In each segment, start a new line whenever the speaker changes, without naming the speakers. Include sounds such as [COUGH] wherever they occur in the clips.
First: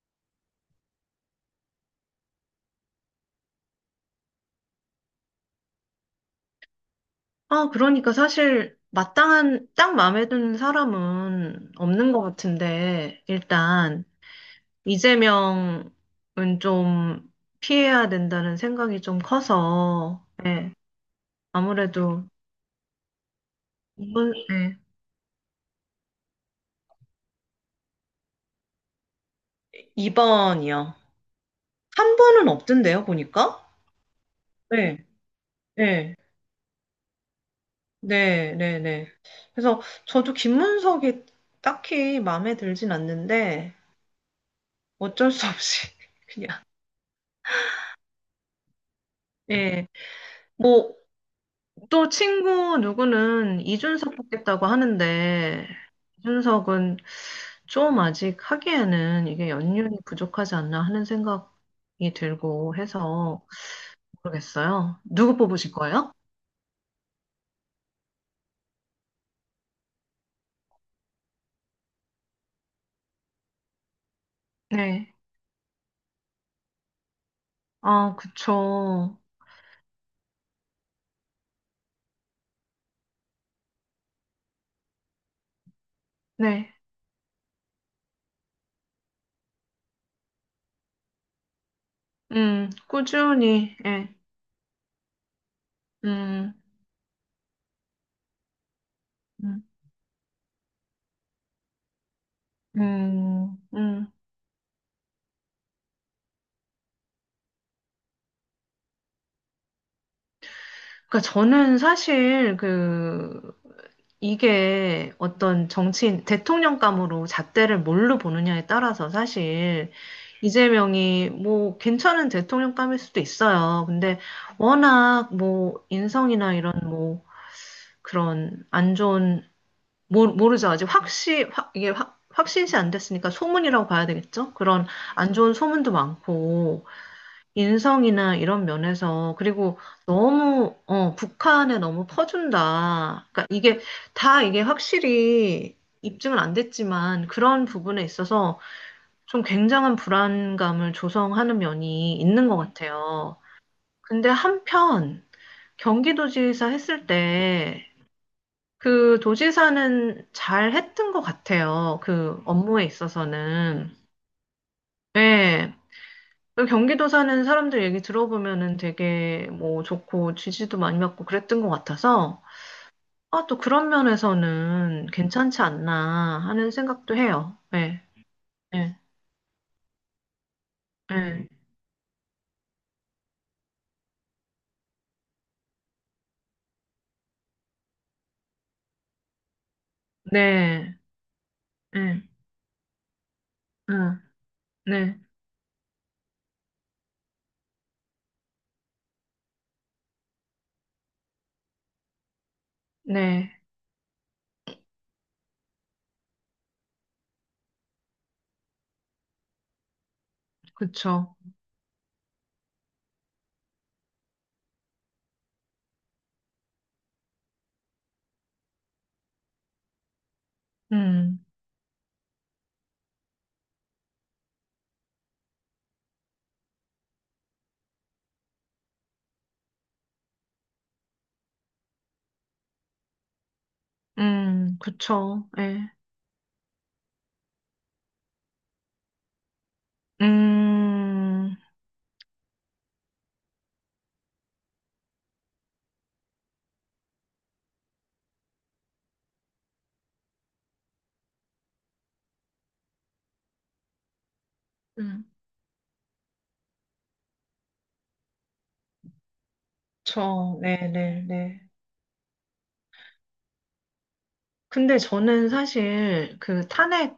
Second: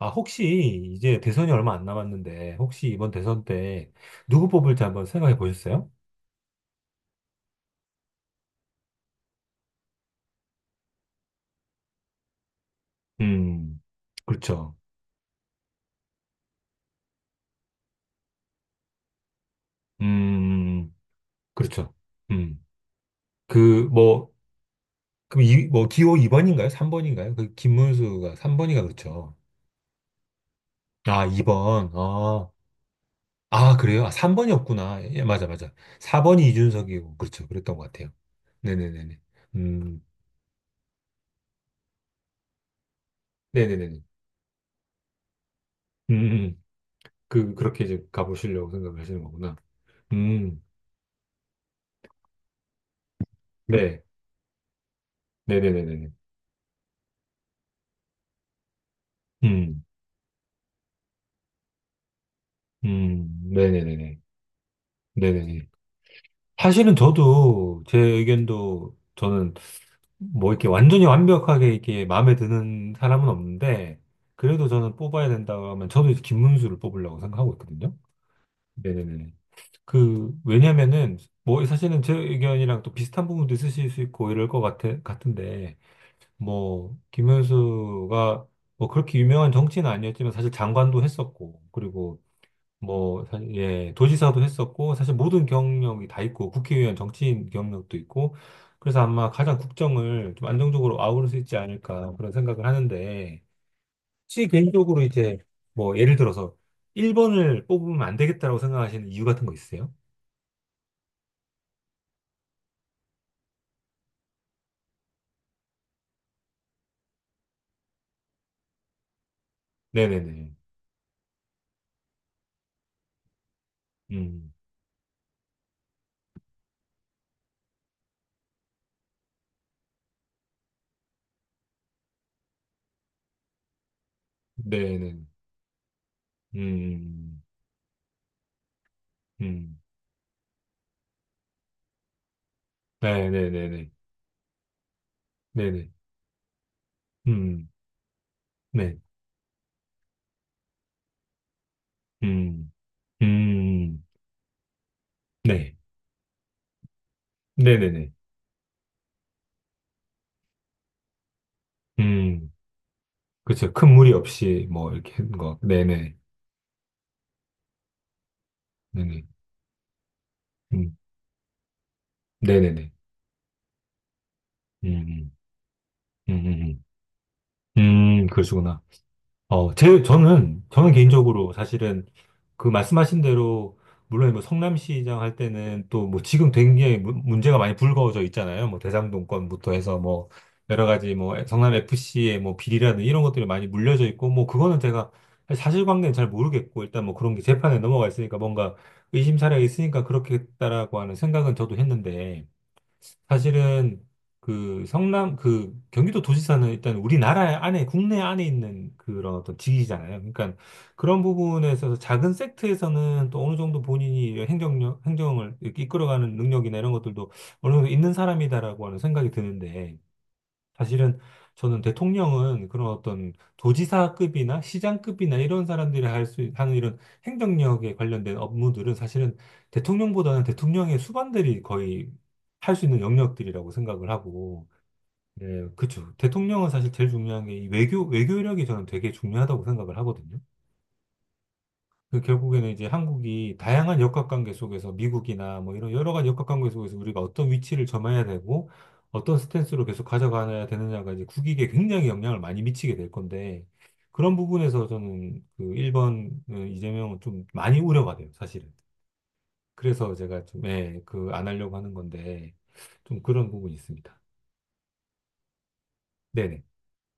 아, 혹시 이제 대선이 얼마 안 남았는데, 혹시 이번 대선 때 누구 뽑을지 한번 생각해 보셨어요?
아, 그러니까 사실 마땅한 딱 마음에 드는 사람은 없는 것 같은데
음,
일단
그렇죠.
이재명은 좀 피해야 된다는 생각이 좀 커서 예,
음, 그렇죠.
아무래도
음, 그, 뭐,
이번, 예,
그, 이, 뭐, 기호 2번인가요? 3번인가요? 그, 김문수가 3번이가 그렇죠.
2번이요.
아, 2번.
한 번은
아,
없던데요, 보니까?
아, 그래요? 아, 3번이었구나.
네,
예, 맞아, 맞아.
네,
4번이 이준석이고, 그렇죠. 그랬던 것 같아요.
네, 네, 네.
네네네네.
그래서
음,
저도 김문석이 딱히 마음에 들진 않는데
네네네네.
어쩔 수 없이 [LAUGHS] 그냥
음. 그렇게 이제 가보시려고 생각하시는 거구나.
예,
음,
뭐 또 친구 누구는
네.
이준석 뽑겠다고 하는데,
네네네네.
이준석은 좀 아직 하기에는 이게
음,
연륜이 부족하지 않나 하는 생각이 들고 해서
네네네네.
모르겠어요. 누구
네네네.
뽑으실 거예요?
사실은 저도 제 의견도 저는 뭐 이렇게 완전히 완벽하게 이렇게 마음에 드는 사람은 없는데, 그래도 저는
네.
뽑아야 된다고 하면 저도 이제 김문수를 뽑으려고 생각하고 있거든요.
아, 그쵸.
네네네. 그, 왜냐면은, 뭐 사실은 제 의견이랑 또 비슷한 부분도 있으실 수 있고 이럴 것 같은데,
네.
뭐, 김문수가 뭐 그렇게 유명한 정치는 아니었지만 사실 장관도 했었고, 그리고 뭐,
꾸준히,
예,
예.
도지사도 했었고, 사실 모든 경력이 다 있고,
음,
국회의원 정치인 경력도 있고, 그래서 아마 가장
음,
국정을 좀 안정적으로 아우를 수 있지 않을까 그런 생각을 하는데,
음.
혹시 개인적으로 이제 뭐 예를 들어서 1번을 뽑으면 안 되겠다라고 생각하시는 이유 같은 거 있으세요?
그러니까 저는 사실 그 이게 어떤 정치인, 대통령감으로 잣대를 뭘로 보느냐에 따라서 사실
네네네.
이재명이 뭐 괜찮은 대통령감일 수도 있어요. 근데
음,
워낙 뭐 인성이나 이런 뭐 그런 안 좋은, 모르죠. 아직 확시, 확, 이게 확, 확신시 안 됐으니까 소문이라고 봐야 되겠죠? 그런
네네.
안 좋은 소문도 많고,
음,
인성이나 이런 면에서
음,
그리고
음.
너무 북한에 너무 퍼준다. 그러니까 이게
네네네네.
다 이게 확실히
네네.
입증은 안 됐지만 그런
음,
부분에 있어서
네.
좀 굉장한 불안감을 조성하는 면이 있는 것
음,
같아요.
음,
근데 한편
네.
경기도지사 했을 때
네네네.
그 도지사는 잘 했던 것 같아요. 그
음.
업무에
그렇죠.
있어서는.
큰 무리 없이 뭐 이렇게 한 거.
네.
네네.
그 경기도 사는 사람들 얘기 들어보면은
네네.
되게 뭐 좋고 지지도
음.
많이 받고 그랬던 것 같아서
네네네.
아, 또 그런 면에서는
음.
괜찮지
음.
않나 하는
음.
생각도 해요.
음.
네,
음. 그러시구나.
네,
저는
네,
개인적으로 사실은 그 말씀하신 대로, 물론 뭐 성남시장 할 때는 또 뭐 지금 굉장히 문제가 많이 불거져 있잖아요. 뭐 대장동권부터 해서 뭐 여러
네,
가지 뭐
네,
성남FC의 뭐 비리라는 이런 것들이 많이 물려져
음,
있고 뭐 그거는 제가
네,
사실관계는 잘 모르겠고 일단 뭐 그런 게 재판에 넘어가 있으니까 뭔가 의심사례가 있으니까 그렇겠다라고 하는 생각은 저도 했는데
네,
사실은 그 성남 그 경기도 도지사는 일단 우리나라 안에 국내 안에 있는 그런 어떤 직위잖아요. 그러니까 그런
그쵸.
부분에 있어서 작은 섹트에서는 또 어느 정도 본인이 행정력 행정을 이렇게 이끌어가는 능력이나 이런 것들도 어느 정도 있는 사람이다라고 하는 생각이 드는데 사실은
음,
저는 대통령은 그런 어떤 도지사급이나 시장급이나 이런 사람들이 하는 이런 행정력에 관련된 업무들은 사실은 대통령보다는 대통령의 수반들이 거의 할 수 있는 영역들이라고 생각을 하고,
그쵸.
예,
네,
그쵸. 대통령은 사실 제일 중요한 게 이 외교력이 저는 되게 중요하다고 생각을 하거든요.
음,
그 결국에는 이제 한국이 다양한 역학관계 속에서 미국이나 뭐 이런 여러 가지 역학관계 속에서 우리가 어떤 위치를 점해야 되고 어떤 스탠스로 계속 가져가야 되느냐가 이제 국익에 굉장히 영향을 많이 미치게 될 건데 그런 부분에서
음,
저는 그 1번 이재명은 좀 많이 우려가 돼요, 사실은. 그래서 제가
그쵸.
좀,
네,
예,
네,
그 안
네.
하려고 하는 건데 좀 그런 부분이 있습니다.
근데 저는 사실
네네.
그 탄핵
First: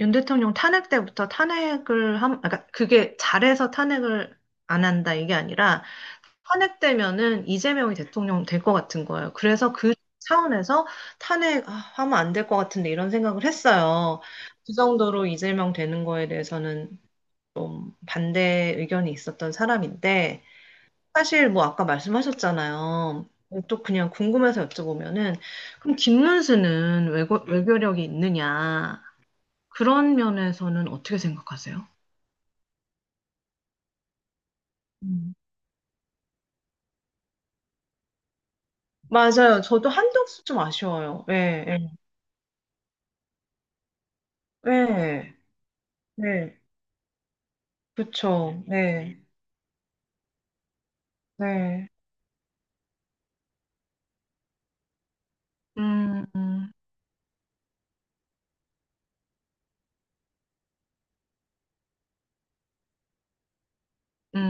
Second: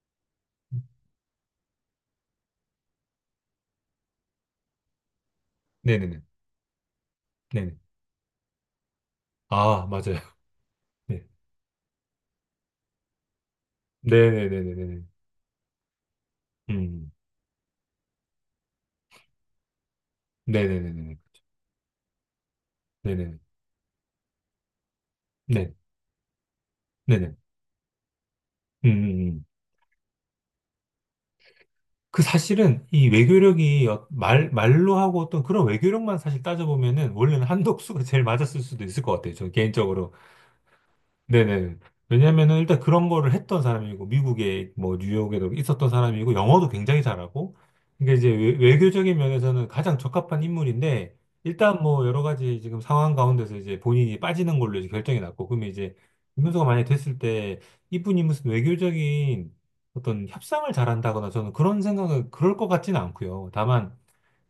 윤 대통령 탄핵 때부터 그러니까 그게 잘해서 탄핵을 안 한다 이게 아니라
네네네.
탄핵되면은
네네.
이재명이 대통령 될 것 같은 거예요. 그래서
아,
그
맞아요.
차원에서
[LAUGHS] 네.
탄핵하면 안 될 것 같은데 이런 생각을 했어요. 그
네네네네네.
정도로 이재명 되는 거에 대해서는
음.
반대 의견이 있었던 사람인데
네네네네.
사실 뭐 아까 말씀하셨잖아요.
네네.
또 그냥 궁금해서 여쭤보면은
네.
그럼 김문수는 외
네네.
고 외교력이
음,
있느냐?
음, 음.
그런 면에서는 어떻게 생각하세요?
그 사실은 이 외교력이 말로 하고
음.
어떤 그런 외교력만 사실 따져보면은 원래는 한덕수가 제일 맞았을 수도 있을 것 같아요. 저
맞아요. 저도
개인적으로.
한덕수 좀 아쉬워요. 예,
네네.
예,
왜냐면은 일단 그런 거를 했던 사람이고, 미국에 뭐
예,
뉴욕에도 있었던 사람이고,
네.
영어도 굉장히 잘하고, 그러니까 이제
그쵸.
외교적인
네,
면에서는 가장 적합한 인물인데, 일단
네.
뭐 여러 가지 지금 상황 가운데서 이제 본인이 빠지는 걸로 이제 결정이 났고, 그러면 이제
음,
김문수가
음,
만약에 됐을 때, 이분이 무슨 외교적인 어떤 협상을 잘한다거나 저는 그런 생각은 그럴 것 같지는 않고요. 다만,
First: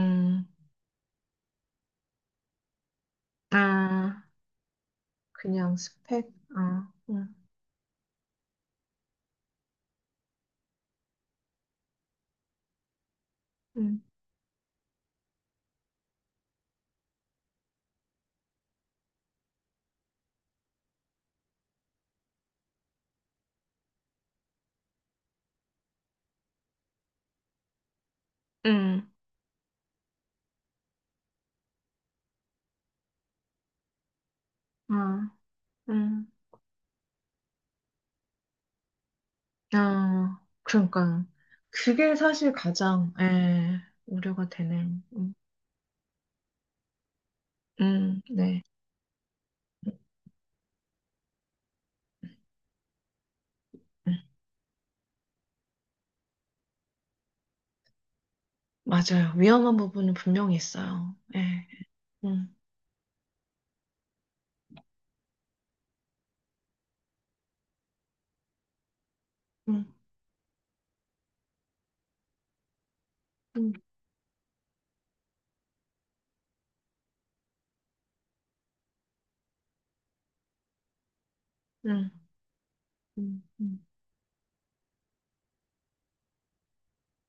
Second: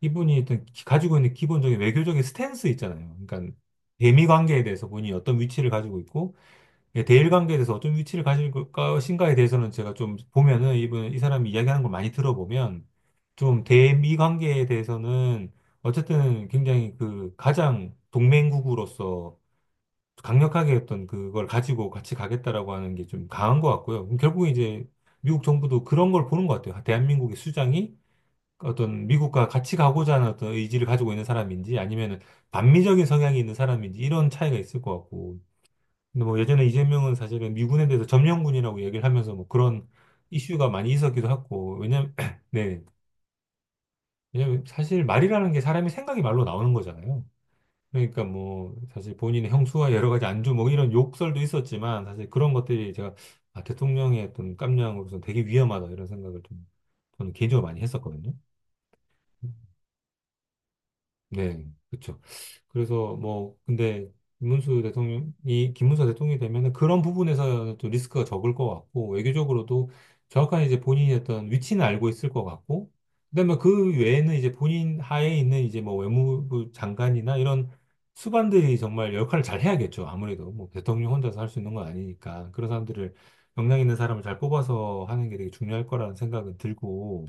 이분이 일단 가지고 있는 기본적인 외교적인 스탠스 있잖아요. 그러니까 대미
아,
관계에 대해서 본인이 어떤 위치를
그냥
가지고
스펙,
있고,
아,
예, 대일 관계에 대해서 어떤 위치를 가질 것인가에 대해서는 제가 좀 보면은 이분 이 사람이 이야기하는 걸 많이 들어보면 좀
음,
대미 관계에 대해서는 어쨌든 굉장히 그 가장 동맹국으로서 강력하게 어떤 그걸 가지고 같이 가겠다라고 하는 게 좀 강한 것 같고요. 그럼 결국에 이제 미국 정부도 그런 걸 보는 것 같아요. 아, 대한민국의 수장이 어떤
음,
미국과 같이 가고자 하는 어떤 의지를 가지고 있는 사람인지 아니면 반미적인 성향이 있는 사람인지 이런 차이가 있을 것
아,
같고 근데
음,
뭐 예전에 이재명은 사실은 미군에 대해서 점령군이라고 얘기를 하면서 뭐 그런
아.
이슈가 많이
그러니까.
있었기도 하고, 왜냐면,
그게
[CLEARS THROAT]
사실
네.
가장, 예, 우려가
왜냐면
되네요.
사실
음,
말이라는 게 사람이 생각이 말로 나오는 거잖아요. 그러니까
네.
뭐 사실 본인의 형수와 여러 가지 안주 뭐 이런 욕설도 있었지만 사실 그런 것들이 제가 아,
음.
대통령의 어떤 깜냥으로서 되게 위험하다 이런 생각을 좀 저는 개인적으로 많이 했었거든요.
맞아요. 위험한 부분은 분명히 있어요.
네,
예,
그렇죠.
음,
그래서 뭐 근데 김문수 대통령이 되면은 그런 부분에서 또 리스크가 적을 것 같고 외교적으로도
음,
정확한 이제 본인이 어떤 위치는 알고 있을 것 같고 그다음에
음,
그 외에는 이제 본인 하에 있는 이제 뭐 외무부 장관이나 이런 수반들이 정말 역할을 잘 해야겠죠. 아무래도 뭐 대통령 혼자서 할 수 있는 건
음,
아니니까 그런 사람들을
음,
역량
음.
있는 사람을 잘 뽑아서 하는 게 되게 중요할 거라는 생각은 들고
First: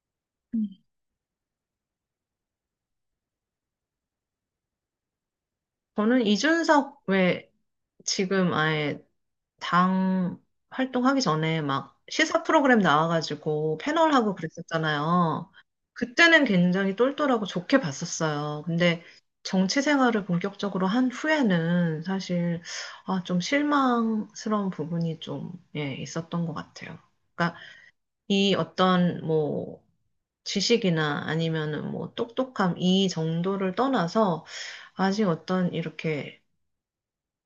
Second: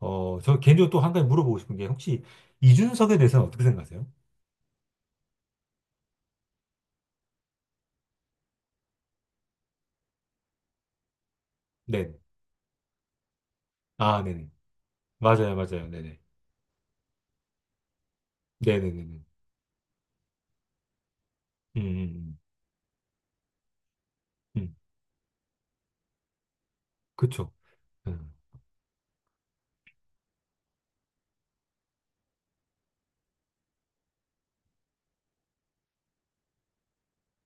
어, 저
음.
개인적으로 또 한 가지 물어보고 싶은 게 혹시 이준석에 대해서는 어떻게 생각하세요?
저는 이준석 왜 지금 아예 당 활동하기 전에 막
네.
시사 프로그램 나와가지고
아,
패널하고
네네.
그랬었잖아요.
맞아요, 맞아요. 네네.
그때는 굉장히 똘똘하고 좋게 봤었어요. 근데
네네네네.
정치 생활을 본격적으로 한
음,
후에는
음,
사실 아, 좀 실망스러운
음.
부분이 좀 예, 있었던 것 같아요.
그쵸.
그러니까
음,
이 어떤 뭐 지식이나 아니면은 뭐 똑똑함 이 정도를 떠나서 아직 어떤 이렇게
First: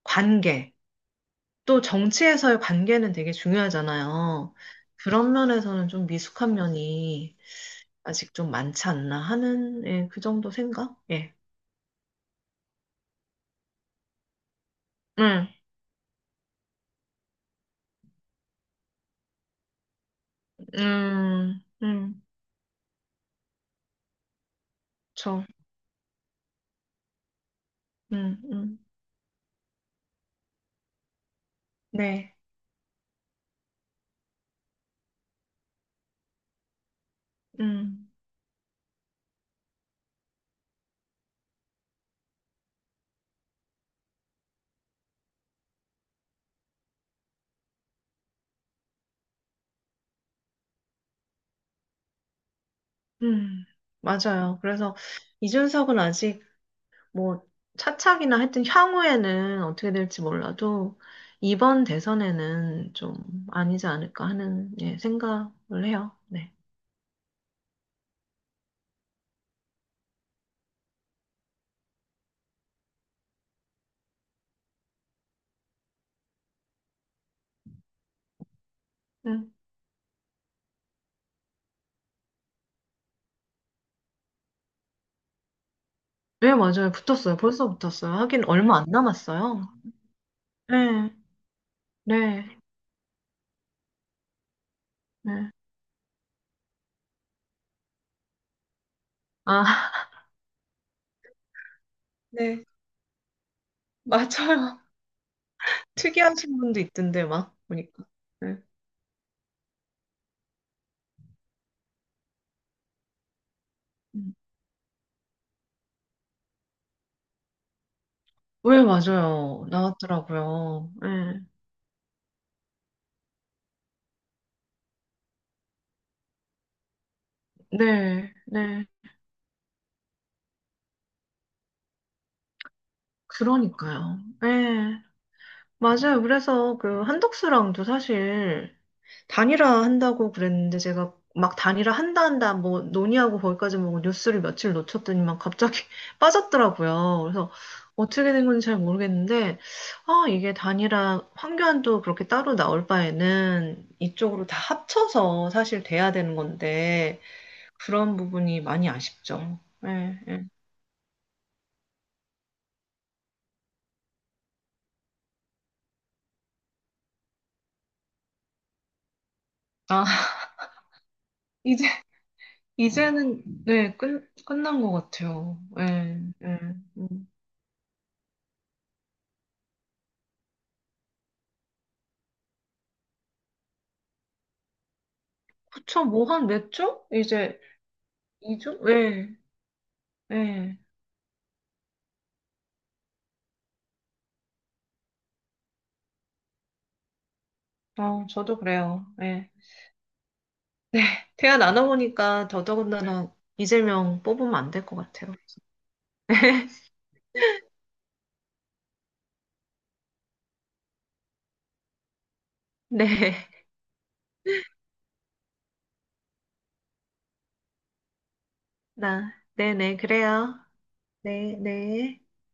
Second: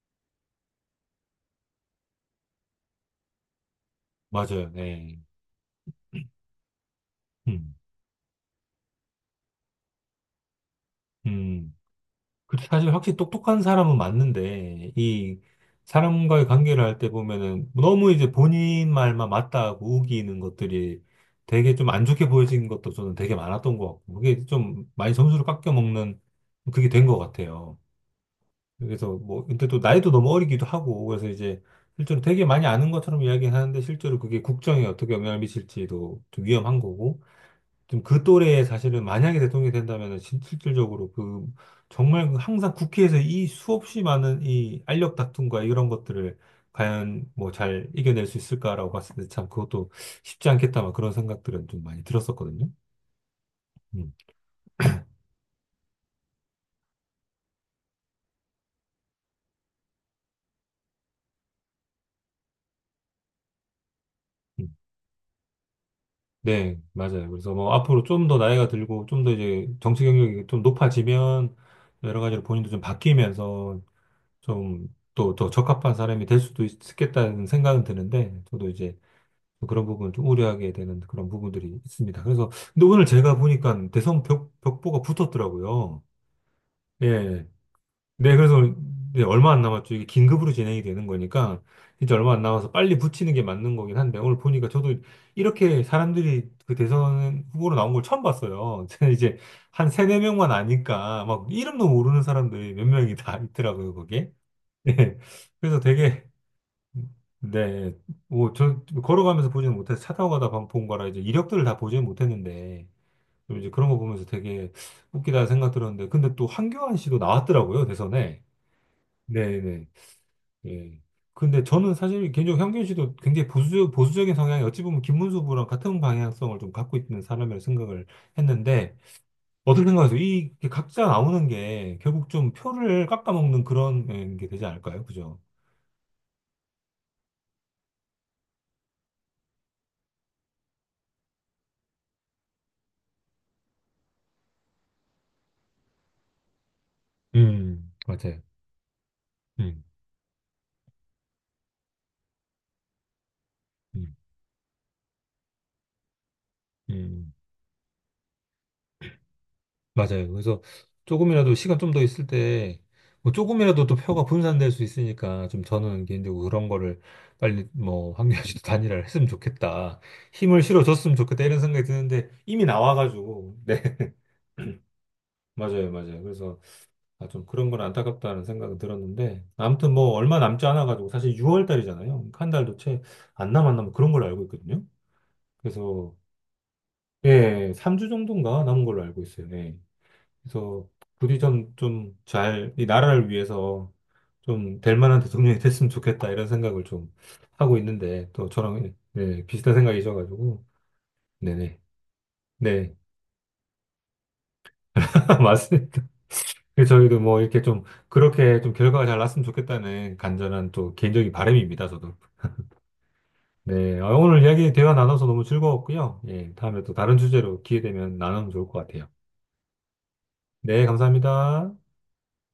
관계, 또 정치에서의 관계는 되게 중요하잖아요.
맞아요. 네.
그런 면에서는 좀 미숙한 면이
음,
아직 좀 많지 않나 하는, 예, 그 정도 생각? 예.
음. 그 사실 확실히 똑똑한 사람은 맞는데, 이
음,
사람과의 관계를 할 때 보면은 너무 이제 본인 말만 맞다고 우기는 것들이
음,
되게 좀 안
음,
좋게 보여진 것도 저는 되게 많았던 것 같고, 그게 좀 많이
저,
점수를 깎여 먹는 그게 된 것 같아요.
음, 음,
그래서 뭐, 근데 또 나이도 너무 어리기도 하고, 그래서 이제 실제로
네,
되게 많이 아는 것처럼 이야기하는데 실제로 그게 국정에 어떻게 영향을 미칠지도 좀 위험한 거고, 좀
음,
그 또래에 사실은 만약에 대통령이 된다면은 실질적으로 그 정말 그 항상 국회에서 이 수없이 많은 이 알력 다툼과 이런 것들을 과연 뭐 잘 이겨낼 수 있을까라고 봤을 때 참 그것도 쉽지 않겠다 막 그런 생각들은 좀 많이 들었었거든요.
음,
음.
맞아요. 그래서 이준석은 아직 뭐 차착이나 하여튼 향후에는 어떻게 될지 몰라도 이번 대선에는 좀 아니지 않을까
음.
하는, 예, 생각을 해요. 네.
네, 맞아요. 그래서 뭐 앞으로 좀 더 나이가 들고 좀 더 이제 정치 경력이 좀 높아지면 여러 가지로 본인도 좀 바뀌면서 좀 또 더 적합한 사람이 될 수도 있겠다는 생각은 드는데 저도 이제
음.
그런 부분 좀 우려하게 되는 그런 부분들이 있습니다. 그래서 근데 오늘 제가 보니까 대선 벽보가 붙었더라고요.
네, 맞아요. 붙었어요.
예.
벌써 붙었어요.
네,
하긴
그래서
얼마 안
이제 얼마 안
남았어요.
남았죠. 이게 긴급으로 진행이 되는
네,
거니까 진짜 얼마 안
네,
남아서 빨리 붙이는 게 맞는 거긴 한데 오늘 보니까 저도
네.
이렇게 사람들이 그 대선 후보로 나온 걸 처음 봤어요. [LAUGHS] 저는 이제 한
아, [LAUGHS]
세네 명만 아니까 막 이름도 모르는
네,
사람들이 몇 명이 다 있더라고요, 거기에.
맞아요.
네. 그래서 되게
특이하신 분도 있던데, 막,
네,
보니까.
뭐
네.
저 걸어가면서 보지는 못해서 차 타고 가다 본 거라 이제 이력들을 다 보지는 못했는데 좀 이제 그런 거 보면서
음.
되게 웃기다 생각 들었는데 근데 또 한교안 씨도 나왔더라고요, 대선에.
왜, 맞아요.
네네.
나왔더라고요.
예.
네,
근데 저는 사실 개인적으로 현균 씨도 굉장히 보수, 보수적인 성향이 어찌 보면 김문수 부랑 같은 방향성을 좀 갖고 있는 사람이라고 생각을
네, 네.
했는데, 어떻게 생각세요 이 각자 나오는 게 결국 좀 표를 깎아먹는 그런
그러니까요.
예, 게 되지
네,
않을까요? 그죠?
맞아요. 그래서 그 한덕수랑도 사실 단일화 한다고 그랬는데 제가 막 단일화 한다 뭐 논의하고 거기까지 뭐 뉴스를 며칠 놓쳤더니만 갑자기 [LAUGHS] 빠졌더라고요. 그래서 어떻게
맞아요.
된 건지 잘 모르겠는데
음,
아 이게 단일화 황교안도 그렇게 따로 나올 바에는
음,
이쪽으로 다 합쳐서 사실 돼야 되는 건데
음.
그런 부분이 많이 아쉽죠. 예,
맞아요.
예.
그래서 조금이라도 시간 좀 더 있을 때, 뭐 조금이라도 또 표가 분산될 수 있으니까 좀 저는 개인적으로 그런 거를 빨리 뭐 황교안 씨도 [LAUGHS] 단일화를 했으면 좋겠다.
아 [LAUGHS]
힘을 실어줬으면 좋겠다. 이런
이제
생각이 드는데 이미
이제는
나와가지고. 네.
네 끝난
[CLEARS THROAT]
것 같아요.
맞아요.
예,
맞아요.
예.
그래서 아,
음.
좀 그런 건 안타깝다는 생각은 들었는데 아무튼 뭐 얼마 남지 않아가지고 사실 6월 달이잖아요. 그러니까 한 달도 채 안 남았나 뭐 그런 걸로 알고 있거든요.
그쵸
그래서
뭐 한 몇 주? 이제
예, 3주 정도인가
2주?
남은 걸로 알고
예.
있어요. 네.
네.
그래서 부디 좀, 좀 잘, 이 나라를 위해서 좀 될 만한 대통령이 됐으면 좋겠다, 이런 생각을 좀 하고
아,
있는데, 또
저도
저랑,
그래요.
네,
네.
비슷한 생각이셔가지고,
네. 대화
네네.
나눠보니까
네,
더더군다나 이재명 뽑으면 안 될 것 같아요.
[LAUGHS] 맞습니다. 그래서 저희도 뭐 이렇게 좀, 그렇게 좀 결과가 잘 났으면 좋겠다는 간절한 또 개인적인 바람입니다, 저도.
네. [LAUGHS]
네, 아, 오늘 이야기 대화 나눠서 너무 즐거웠고요. 예, 다음에 또 다른 주제로 기회 되면 나누면 좋을 것 같아요.
나, 네네, 그래요.
네,
네,
감사합니다.
네.